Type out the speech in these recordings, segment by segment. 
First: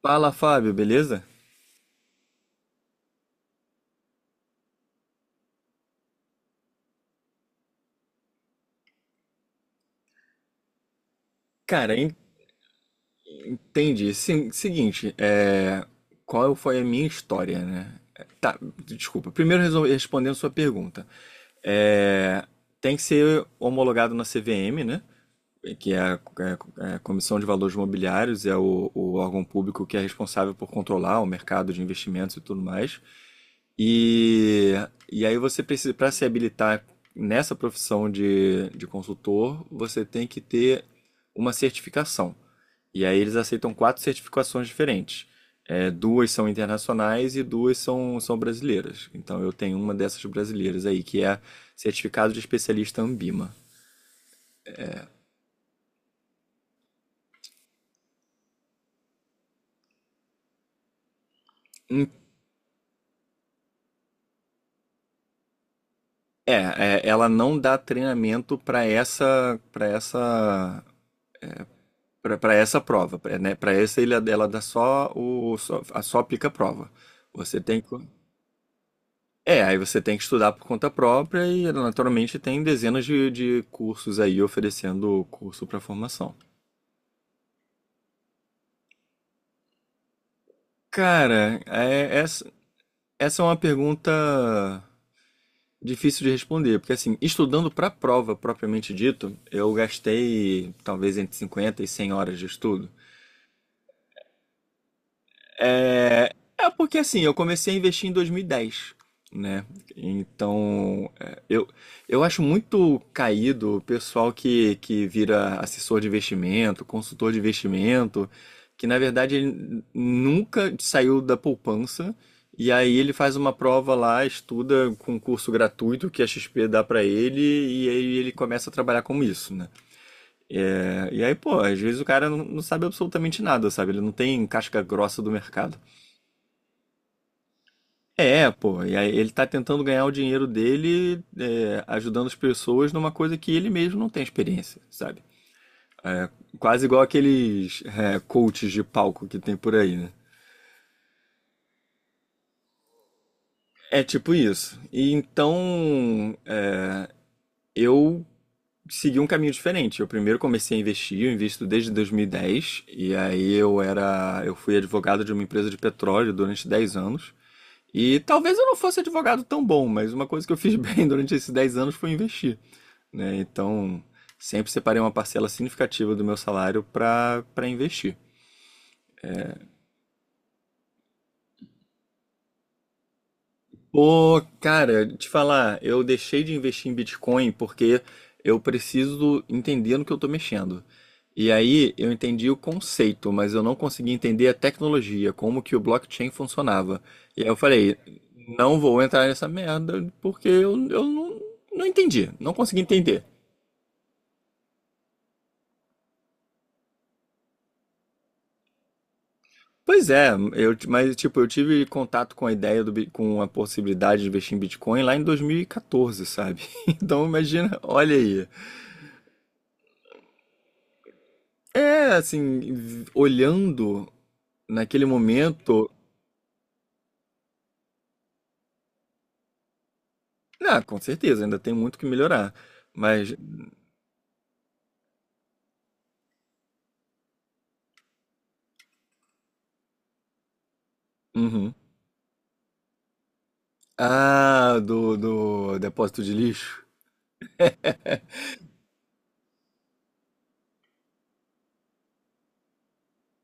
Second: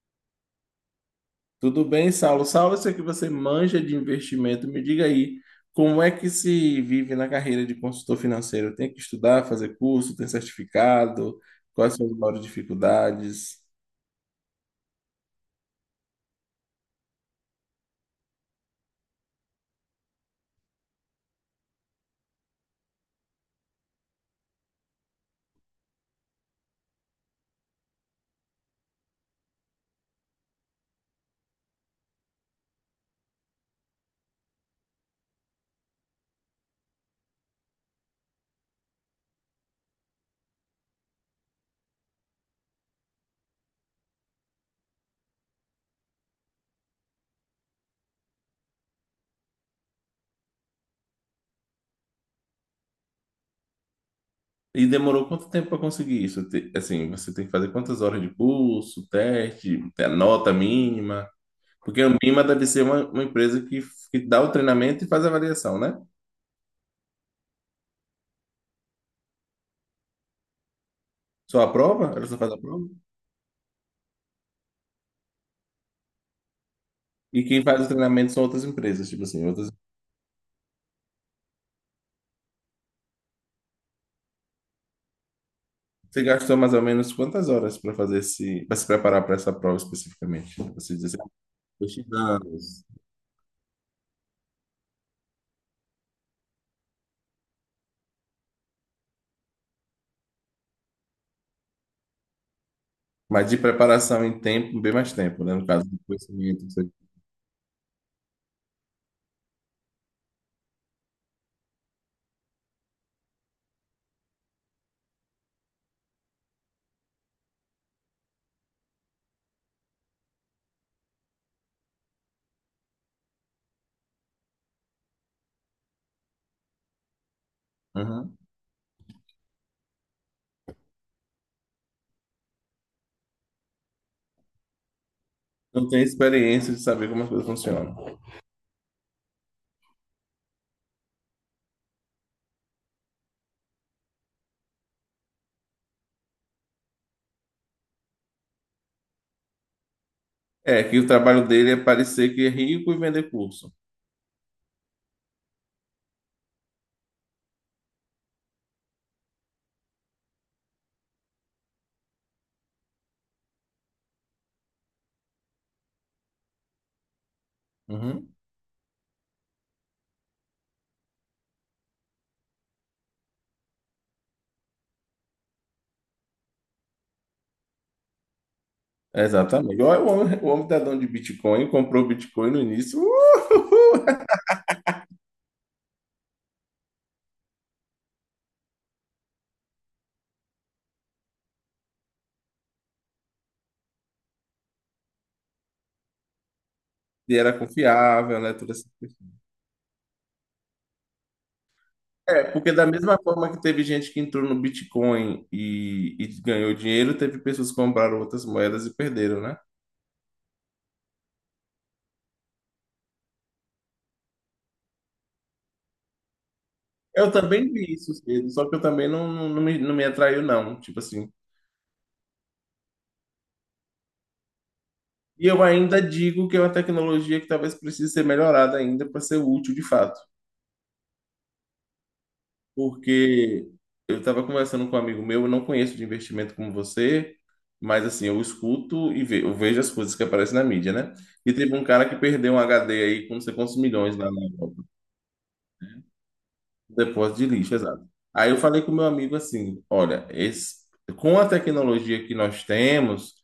Fala, Fábio, beleza? Tudo bem, Saulo? Saulo, eu sei que você manja de investimento. Me diga aí, como é que se vive na carreira de consultor financeiro? Tem que estudar, fazer curso, tem certificado? Quais Cara, são as maiores dificuldades? entendi. Sim, seguinte, qual foi a minha história, né? Tá, desculpa. Primeiro respondendo sua pergunta. É... Tem que ser homologado na CVM, né? Que é a Comissão de Valores Mobiliários, é o órgão público que é responsável por controlar o mercado de investimentos e tudo mais. E, e aí você precisa, para se habilitar nessa profissão de consultor, você tem que ter uma certificação. E aí eles aceitam quatro certificações diferentes. Duas são internacionais e duas são brasileiras. Então eu tenho uma dessas brasileiras aí, que é certificado de especialista Ambima. E demorou quanto tempo para conseguir isso? Assim, você tem que fazer quantas horas de curso, teste, a nota mínima? Porque Em a mínima deve ser uma empresa que dá o treinamento e faz a avaliação, né? É, ela não dá treinamento Só aprova? Ela só faz para a essa prova? prova, pra, né? Para essa ilha dela dá só aplica a prova. E Você quem tem faz que, o treinamento são outras empresas, tipo assim, outras. Você tem que estudar por conta própria e naturalmente tem dezenas de cursos aí oferecendo curso para Você formação. gastou mais ou menos quantas horas para fazer para se preparar para essa prova especificamente? Você diz assim, Cara, é, "Ah, essa, 2 anos." essa é uma pergunta difícil de responder, porque assim, estudando para a prova propriamente dito, eu gastei talvez entre 50 e 100 horas de estudo. Mas de preparação em tempo, bem mais tempo, né? No caso do É, conhecimento. É Você... porque assim, eu comecei a investir em 2010, né? Então, eu acho muito caído o pessoal que vira assessor de investimento, consultor de investimento, que na verdade ele nunca saiu da poupança e aí ele faz uma prova lá, estuda com um curso gratuito que a XP dá pra ele e aí ele Uhum. começa a trabalhar com isso, né? E aí, pô, às vezes o cara não sabe absolutamente nada, sabe? Ele não tem casca grossa do mercado. Não tem experiência de saber como as coisas funcionam. Pô, e aí ele tá tentando ganhar o dinheiro dele, ajudando as pessoas numa coisa que ele mesmo não tem experiência, sabe? Quase igual aqueles coaches de palco que tem por aí, né? É, que o trabalho dele é parecer que é rico e vender curso. É tipo isso. E então eu segui um caminho diferente. Eu primeiro comecei a investir, eu invisto desde 2010, e aí eu fui advogado de uma empresa de petróleo durante 10 anos. E Uhum. talvez eu não fosse advogado tão bom, mas uma coisa que eu fiz bem durante esses 10 anos foi investir. Né? Então, sempre separei uma parcela significativa do meu salário para investir. Exatamente. Olha, o homem tá dono de Bitcoin, comprou Bitcoin no início, uhul! Pô, cara, te falar, eu deixei de investir em Bitcoin porque eu preciso entender no que eu tô mexendo. E aí eu entendi o conceito, mas eu não consegui entender a tecnologia, como que o blockchain funcionava. E E aí eu era falei, confiável, né? Tudo não assim. vou entrar nessa merda porque eu não, não entendi, É, não porque consegui da mesma entender. forma que teve gente que entrou no Bitcoin e ganhou dinheiro, teve pessoas que compraram outras moedas e perderam, né? Pois é, mas tipo, eu tive contato com a ideia com a possibilidade de investir em Bitcoin lá em 2014, sabe? Então Eu também imagina, vi isso olha aí. cedo, só que eu também não me atraiu, não, tipo assim. Olhando naquele E eu momento, ainda digo que é uma tecnologia que talvez precise ser melhorada ainda para ser útil de fato. ah, com certeza, ainda tem muito que melhorar. Mas, Porque eu estava conversando com um amigo meu, eu não conheço de investimento como você, mas assim, eu escuto e eu vejo as coisas que aparecem na mídia, né? E uhum. teve um cara que perdeu um HD aí com não sei quantos milhões lá na Ah, Europa. Do depósito de lixo. Depósito de lixo, exato. Aí eu falei com meu amigo assim, olha, esse, com a tecnologia que nós temos,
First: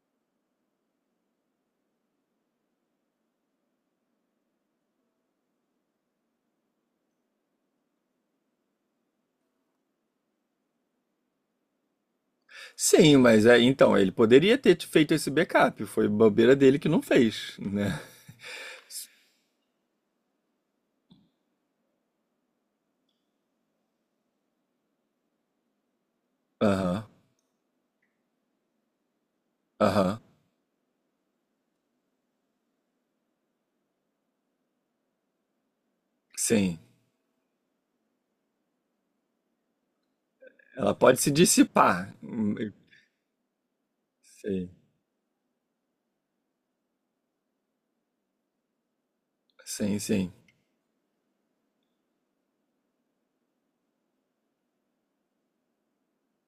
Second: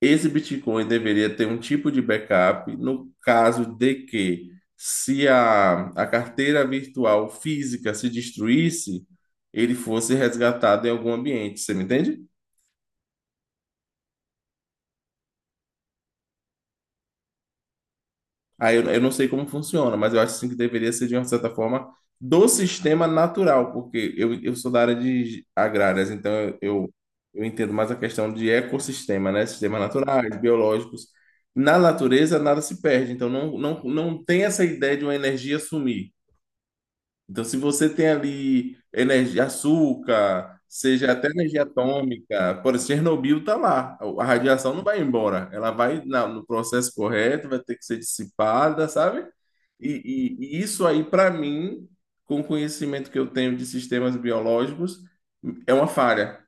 esse Bitcoin deveria ter um tipo de backup no caso de que, se a carteira virtual física se destruísse, ele fosse resgatado em algum ambiente. Você me entende? Sim, mas é, então, ele poderia ter feito esse backup, foi bobeira dele que não fez, né? Aí eu não sei como funciona, mas eu acho assim, que deveria ser de uma certa forma do sistema natural, porque eu sou da área de agrárias, então eu, eu, Aham, eu entendo mais a questão de ecossistema, né? Sistemas aham. naturais, biológicos. Na natureza, nada se perde, então não tem essa ideia de uma energia sumir. Sim, Então, se você tem ali energia, açúcar, ela seja pode até se energia dissipar. atômica, por exemplo, Chernobyl está lá. A Sim, radiação não vai embora. Ela vai no processo correto, vai ter que ser dissipada, sabe? E, sim, sim. e isso aí, para mim, com o conhecimento que eu tenho de sistemas biológicos, é uma falha.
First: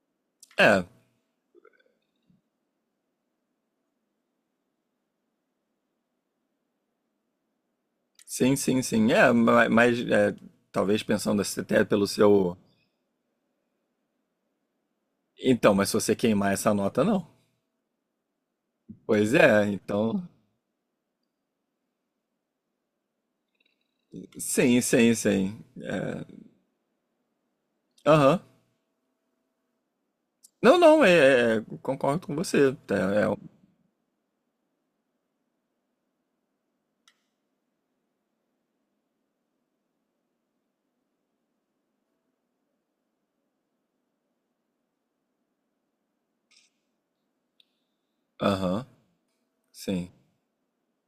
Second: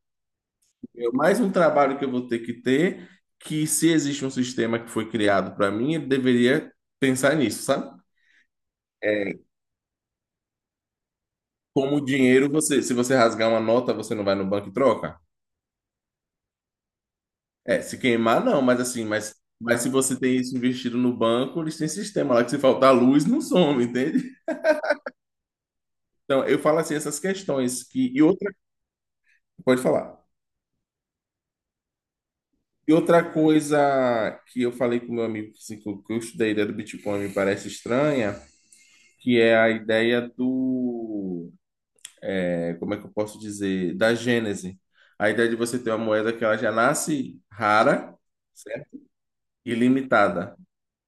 É, É mais um trabalho que eu vou ter, que se existe um sistema que foi criado para mim, ele deveria pensar nisso, sabe? sim, sim, sim. É. Mas talvez pensando assim, até Como o pelo dinheiro, seu. você, se você rasgar uma nota, você não vai no banco e troca? Então, mas se você queimar essa nota, não. É, se queimar, não, mas assim, Pois é, mas se você então. tem isso investido no banco, eles têm sistema lá que se faltar luz, não some, entende? Sim, sim, sim. É, Então, eu falo assim, essas questões que. E Aham. outra. Pode falar. Não, não, concordo com você. E outra coisa que eu falei com meu amigo assim, que eu estudei a ideia do Bitcoin me parece estranha, que é a ideia do. É, como é que eu posso dizer? Da gênese. A ideia de você ter uma moeda que ela já nasce rara, Aham, certo? sim, Ilimitada.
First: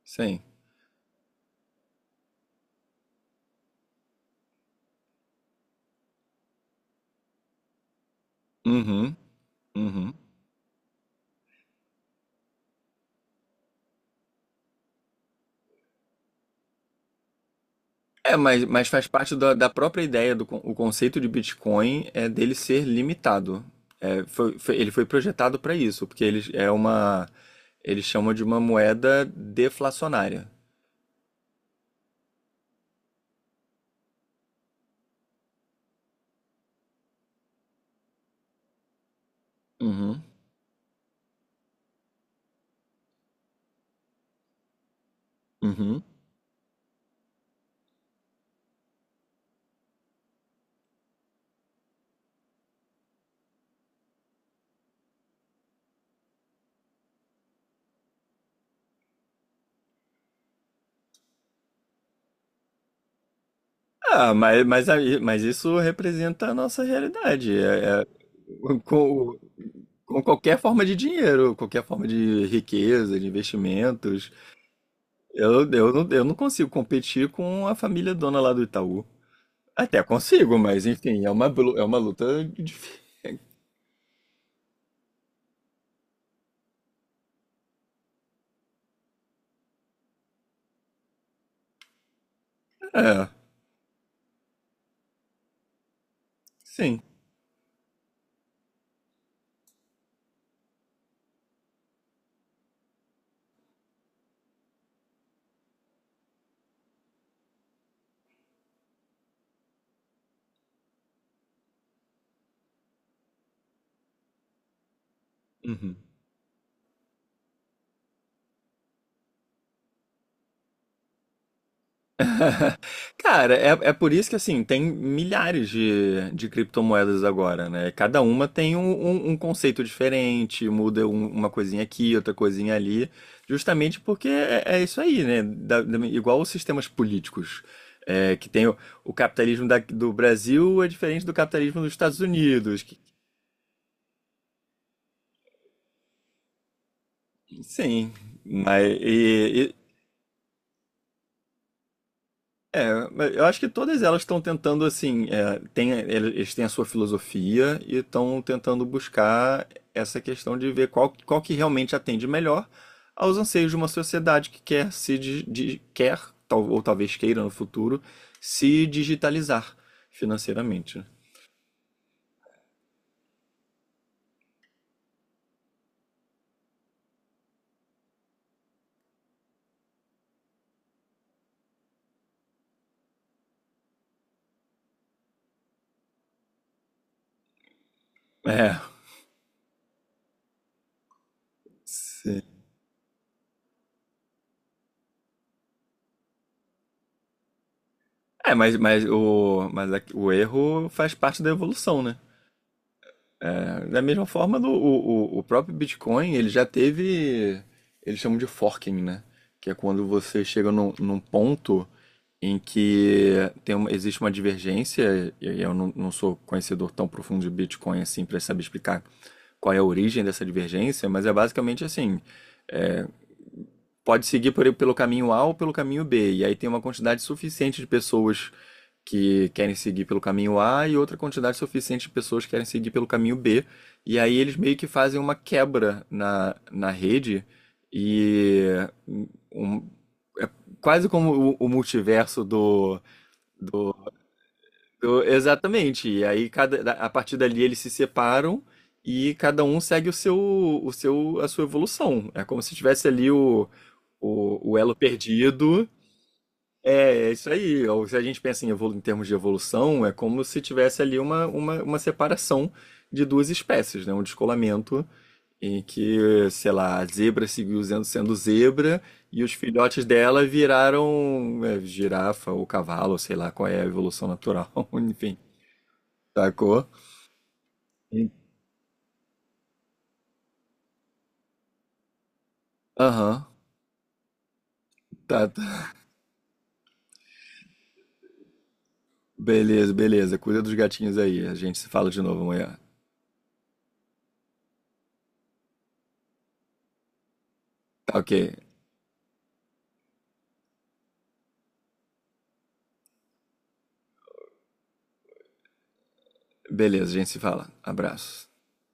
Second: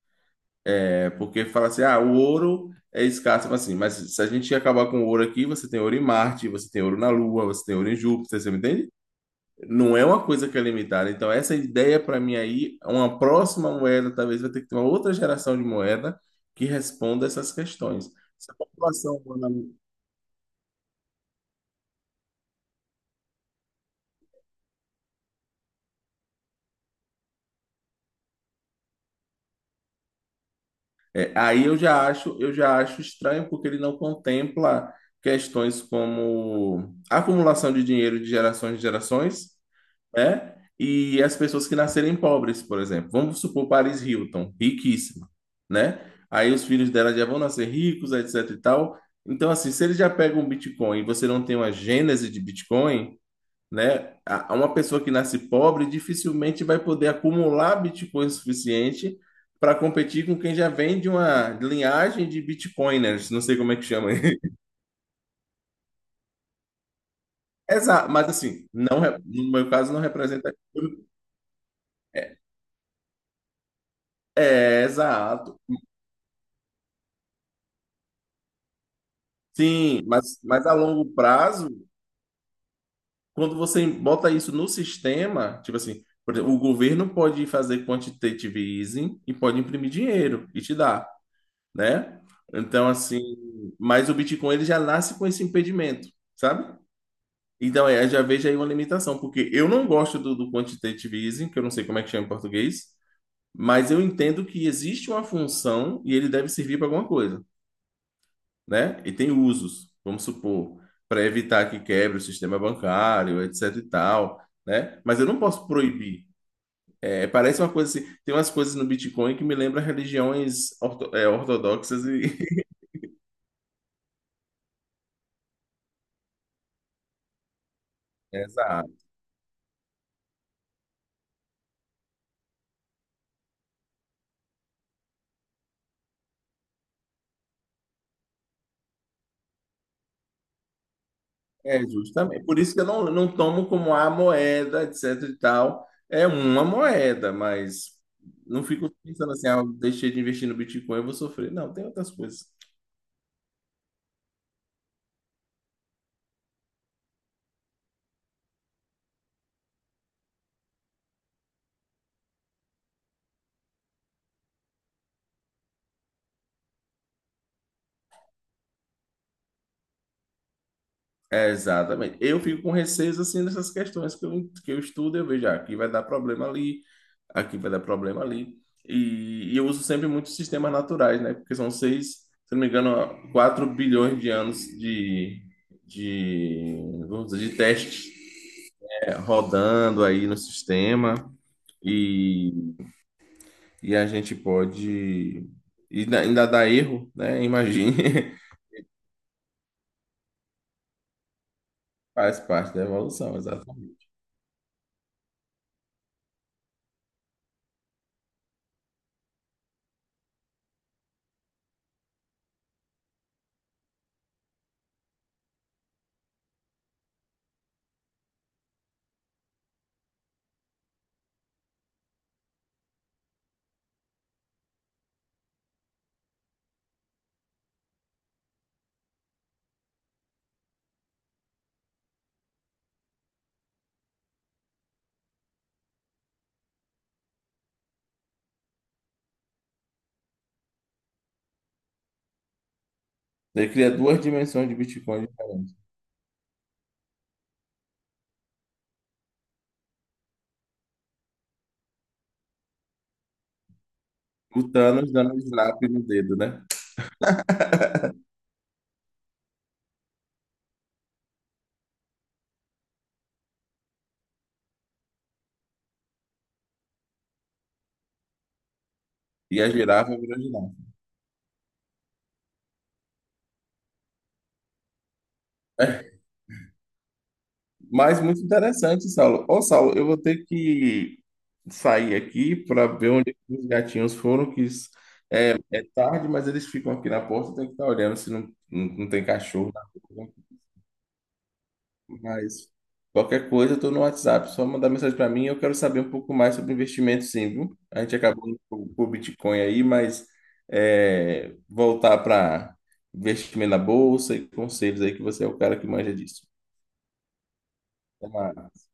sim. É porque fala assim, ah, o ouro é escasso, mas assim, mas se a gente acabar com o ouro aqui, você tem ouro em Marte, você tem ouro na Lua, você tem ouro em Júpiter, você me entende? Uhum, Não é uhum. uma coisa que é limitada. Então, essa ideia para mim aí, uma próxima moeda, talvez vai ter que ter uma outra geração de moeda que responda essas questões. Se a Mas faz população parte humana- da própria ideia o conceito de Bitcoin é dele ser limitado. Ele foi projetado para isso, porque ele é uma, eles chamam de uma moeda deflacionária. é, aí eu já acho estranho porque ele não contempla questões como acumulação de dinheiro de gerações em gerações, Uhum, né? E as pessoas que nascerem pobres, por exemplo. Vamos supor Paris Hilton, riquíssima, né? uhum. Aí os filhos dela já vão nascer ricos, etc e tal. Então, assim, se eles já pegam um Bitcoin e você não tem uma gênese de Bitcoin, né? Uma pessoa que nasce pobre dificilmente vai poder acumular Bitcoin suficiente para competir com quem já vem de uma linhagem de Bitcoiners, não sei como é que chama. Ah, mas isso representa a nossa realidade. Exato, mas assim, com, no meu caso não com representa. qualquer forma de dinheiro, qualquer forma de riqueza, de investimentos. É, exato. Eu não consigo competir com a família dona lá do Itaú. Até Sim, mas, consigo, mas a mas longo enfim, é prazo, é uma luta difícil. quando você bota isso no sistema, tipo assim, por exemplo, o governo pode fazer quantitative easing e pode imprimir dinheiro e te dar, né? Então, assim, É, mas o Bitcoin ele já nasce com esse impedimento, sabe? sim. Então, é, já vejo aí uma limitação, porque eu não gosto do quantitative easing, que eu não sei como é que chama em português, mas eu entendo que existe uma função e ele deve servir para alguma coisa. Né? E tem usos, vamos supor, para evitar que quebre o sistema bancário, etc e tal, né? Mas eu não posso Uhum. proibir. É, parece uma coisa assim, tem umas coisas no Bitcoin que me lembra religiões é, ortodoxas e... Cara, é por isso que assim, tem milhares de criptomoedas agora, né? Cada uma tem Exato. Um conceito diferente, muda uma coisinha aqui, outra coisinha ali, justamente porque é isso aí, né? Igual os sistemas políticos, que tem o capitalismo do Brasil é diferente do É, capitalismo dos Estados justamente. Por isso que Unidos. eu não tomo como a moeda, etc e tal. É uma moeda, mas Sim, não fico mas. pensando assim, ah, eu deixei de investir no Bitcoin, eu vou sofrer. Não, tem outras coisas. É, mas eu acho que todas elas estão tentando, assim, eles têm a sua filosofia e estão tentando buscar essa questão de ver qual que realmente atende melhor aos anseios de uma sociedade que quer se di- di- quer, ou talvez queira no futuro, se digitalizar financeiramente. Né? É, exatamente. Eu fico com receio assim dessas questões que que eu estudo, eu vejo, ah, aqui vai dar problema ali, aqui vai dar problema ali. E eu uso sempre muitos sistemas naturais, né? Porque são seis, se não me engano, 4 bilhões de anos de, vamos dizer, de testes, É, é, rodando aí no sistema. E, sim. e a gente pode. E ainda dá erro, né? Imagine. Mas, mas o erro faz parte da evolução, né? Faz parte da evolução, É, da exatamente. mesma forma, o próprio Bitcoin, ele já teve, eles chamam de forking, né? Que é quando você chega num ponto em que existe uma divergência, e aí eu não sou conhecedor tão profundo de Bitcoin assim para saber explicar qual é a origem dessa divergência, mas é basicamente assim, é, pode seguir pelo caminho A ou pelo caminho B, e aí tem uma quantidade suficiente de pessoas que querem seguir pelo caminho A e outra quantidade suficiente de pessoas que querem seguir pelo caminho B. E aí eles meio que fazem uma quebra na rede e um- um, é quase como o multiverso Daí cria do, duas dimensões de Bitcoin diferentes. exatamente. E aí a partir dali eles se separam e cada um segue a sua evolução. É como se tivesse ali O o elo Thanos dando snap perdido, no dedo, né? É isso aí. Ou se a gente pensa em, evolu em termos de evolução, é como se tivesse ali uma separação de duas espécies, né? Um descolamento em que, sei lá, a zebra seguiu sendo zebra e os E a filhotes girafa virou dela girafa. viraram girafa ou cavalo, sei lá qual é a evolução natural, enfim, sacou? Mas Sim. muito interessante, Saulo. Ô, Saulo, eu vou ter que sair aqui para ver onde Aham, os gatinhos foram, que tá, é tá. tarde, mas eles ficam aqui na porta, tem que estar olhando se não, não tem cachorro na Beleza, rua. beleza. Cuida dos gatinhos aí. A gente se fala de novo Mas amanhã. qualquer coisa, eu tô no WhatsApp, só mandar mensagem para mim. Eu quero saber um pouco mais sobre investimento, sim, viu? A gente Tá ok. acabou indo pro Bitcoin aí, mas é, voltar para investimento na bolsa e conselhos aí, que você é o cara que manja disso. Beleza, a gente se fala. Até Abraço. mais.